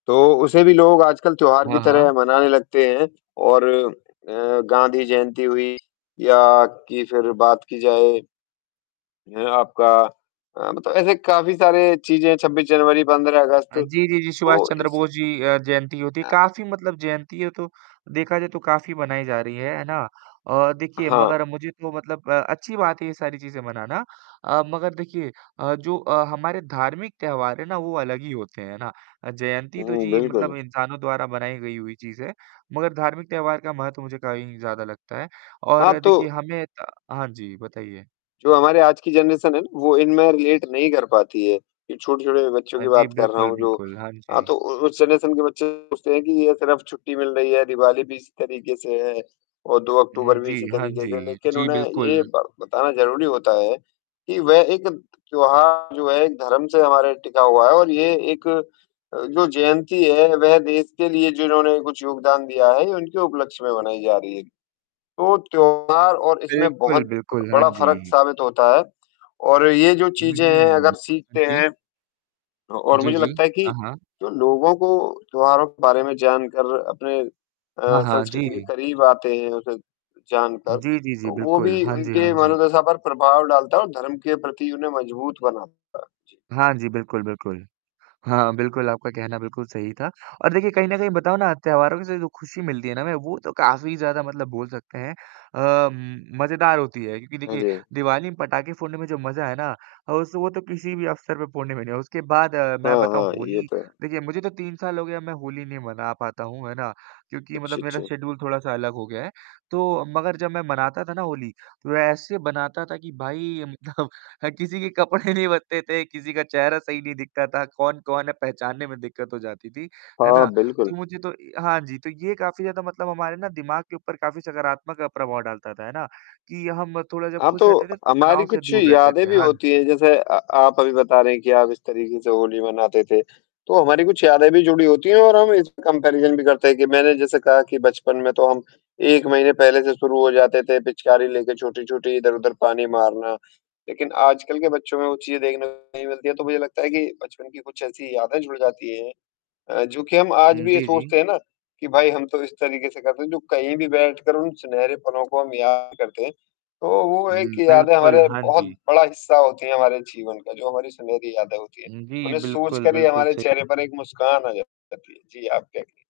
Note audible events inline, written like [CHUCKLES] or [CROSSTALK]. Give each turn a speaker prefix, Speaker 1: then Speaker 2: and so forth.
Speaker 1: तो उसे भी लोग आजकल त्योहार की
Speaker 2: हाँ, हाँ।
Speaker 1: तरह मनाने लगते हैं और अ, गांधी जयंती हुई या कि फ़िर बात की जाए ये आपका अ, मतलब ऐसे काफ़ी सारे चीज़ें हैं, 26 जनवरी, 15 अगस्त।
Speaker 2: अ, जी, जी, जी। सुभाष
Speaker 1: तो
Speaker 2: चंद्र
Speaker 1: इसी
Speaker 2: बोस जी अ, जयंती होती है,
Speaker 1: अ
Speaker 2: काफ़ी मतलब जयंती है तो, देखा जाए तो काफ़ी बनाई जा रही है, है ना? और देखिए,
Speaker 1: हाँ।
Speaker 2: मगर मुझे तो मतलब अ, अच्छी बात है ये सारी चीज़ें मनाना। अ, मगर देखिए अ, जो अ, हमारे धार्मिक त्योहार हैं ना, वो अलग ही होते हैं, है ना? अ, जयंती तो
Speaker 1: हुँ,
Speaker 2: जी मतलब
Speaker 1: बिल्कुल।
Speaker 2: इंसानों द्वारा बनाई गई हुई चीज़ है। मगर धार्मिक त्योहार का महत्व मुझे कहीं ज़्यादा लगता है,
Speaker 1: हाँ,
Speaker 2: और देखिए
Speaker 1: तो
Speaker 2: हमें त हाँ जी, बताइए?
Speaker 1: जो हमारे आज की जनरेशन है ना, वो इनमें रिलेट नहीं कर पाती है। ये छोटे-छोटे बच्चों
Speaker 2: हाँ
Speaker 1: की
Speaker 2: जी।
Speaker 1: बात कर रहा
Speaker 2: बिल्कुल,
Speaker 1: हूँ, जो
Speaker 2: बिल्कुल। हाँ
Speaker 1: हाँ,
Speaker 2: जी।
Speaker 1: तो उ उस जनरेशन के बच्चे सोचते हैं कि ये सिर्फ़ छुट्टी मिल रही है, दीवाली भी इसी तरीक़े से है। और 2
Speaker 2: हुँ।
Speaker 1: अक्टूबर भी
Speaker 2: जी,
Speaker 1: इसी
Speaker 2: हाँ
Speaker 1: तरीक़े से,
Speaker 2: जी।
Speaker 1: लेक़िन
Speaker 2: जी,
Speaker 1: उन्हें
Speaker 2: बिल्कुल।
Speaker 1: ये ब बताना ज़रूरी होता है, कि वह एक त्योहार जो है, एक धर्म से हमारा टिका हुआ है और ये एक अ, जो जयंती है, वह देश के लिए जिन्होंने कुछ योगदान दिया है, ये उनके उपलक्ष्य में बनाई जा रही है। तो त्योहार और इसमें
Speaker 2: बिल्कुल,
Speaker 1: बहुत
Speaker 2: बिल्कुल। हाँ
Speaker 1: बड़ा फ़र्क
Speaker 2: जी।
Speaker 1: साबित होता है, और ये जो
Speaker 2: हुँ,
Speaker 1: चीज़ें हैं
Speaker 2: हुँ।
Speaker 1: अगर
Speaker 2: हाँ
Speaker 1: सीखते
Speaker 2: जी।
Speaker 1: हैं अ, और
Speaker 2: जी,
Speaker 1: मुझे
Speaker 2: जी।
Speaker 1: लगता है कि
Speaker 2: हाँ, हाँ।
Speaker 1: तो लोगों को त्योहारों के बारे में जानकर अपने
Speaker 2: हाँ,
Speaker 1: अ,
Speaker 2: हाँ।
Speaker 1: संस्कृति के
Speaker 2: जी।
Speaker 1: करीब आते हैं उसे जानकर।
Speaker 2: जी, जी, जी।
Speaker 1: तो वो
Speaker 2: बिल्कुल।
Speaker 1: भी
Speaker 2: हाँ जी, हाँ
Speaker 1: उनके
Speaker 2: जी।
Speaker 1: मनोदशा पर प्रभाव डालता है और धर्म के प्रति उन्हें मज़बूत बनाता है। जी।
Speaker 2: हाँ जी, बिल्कुल, बिल्कुल। हाँ, बिल्कुल आपका कहना बिल्कुल सही था। और देखिए, कहीं न कहीं बताऊँ ना त्योहारों से जो खुशी मिलती है ना, हमें वो तो काफ़ी ज़्यादा मतलब बोल सकते हैं अ, म मज़ेदार होती है, क्योंकि
Speaker 1: हाँ
Speaker 2: देखिए
Speaker 1: जी।
Speaker 2: दिवाली में पटाखे फोड़ने में जो मज़ा है ना, उस वो तो किसी भी अवसर पे फ़ोड़ने में नहीं है। उसके बाद मैं
Speaker 1: हाँ,
Speaker 2: बताऊँ
Speaker 1: हाँ। ये
Speaker 2: होली
Speaker 1: तो है।
Speaker 2: देखिए मुझे तो 3 साल हो गए हैं मैं होली नहीं मना पाता हूँ, है ना? क्योंकि
Speaker 1: अच्छा,
Speaker 2: मतलब मेरा
Speaker 1: अच्छा।
Speaker 2: शेड्यूल थोड़ा-सा अलग हो गया है। तो मगर जब मैं मनाता था ना होली, तो ऐसे बनाता था कि भाई [CHUCKLES] किसी के कपड़े नहीं बचते थे, किसी का चेहरा सही नहीं दिखता था, कौन-कौन है पहचानने में दिक़्क़त हो जाती थी, है
Speaker 1: हाँ,
Speaker 2: ना?
Speaker 1: बिल्कुल।
Speaker 2: तो मुझे तो हाँ जी, तो ये काफ़ी ज़्यादा मतलब हमारे ना दिमाग के ऊपर काफ़ी सकारात्मक प्रभाव डालता था, है ना? कि हम थोड़ा जब
Speaker 1: हाँ,
Speaker 2: खुश रहते
Speaker 1: तो
Speaker 2: थे
Speaker 1: हमारी
Speaker 2: तनाव से
Speaker 1: कुछ
Speaker 2: दूर रहते
Speaker 1: यादें
Speaker 2: थे।
Speaker 1: भी
Speaker 2: हाँ
Speaker 1: होती
Speaker 2: जी।
Speaker 1: हैं जैसे अ, आप अभी बता रहे हैं कि आप इस तरीक़े से होली मनाते थे। तो हमारी कुछ यादें भी जुड़ी होती हैं और हम इसमें कंपैरिज़न भी करते हैं कि मैंने जैसे कहा कि बचपन में तो हम 1 महीने पहले से शुरू हो जाते थे, पिचकारी लेके छोटी-छोटी, इधर-उधर पानी मारना। लेक़िन आजकल के बच्चों में वो चीज़ देखने को में नहीं मिलती है, तो मुझे लगता है कि बचपन की कुछ ऐसी यादें जुड़ जाती हैं। अ, जो कि हम आज
Speaker 2: हुँ।
Speaker 1: भी ये
Speaker 2: जी, जी।
Speaker 1: सोचते हैं ना, कि भई हम तो इस तरीक़े से करते हैं, जो कहीं भी बैठ कर उन सुनहरे पलों को हम याद करते हैं। तो वो एक
Speaker 2: हुँ,
Speaker 1: यादें
Speaker 2: बिल्कुल।
Speaker 1: हमारे
Speaker 2: हाँ
Speaker 1: बहुत
Speaker 2: जी।
Speaker 1: बड़ा हिस्सा होती है हमारे जीवन का, जो हमारी सुनहरी यादें होती हैं।
Speaker 2: उम, जी,
Speaker 1: उन्हें सोच
Speaker 2: बिल्कुल,
Speaker 1: कर ही
Speaker 2: बिल्कुल
Speaker 1: हमारे
Speaker 2: सही।
Speaker 1: चेहरे पर एक मुस्कान अ, आ जाती है। जी, आप क्या कहते हैं?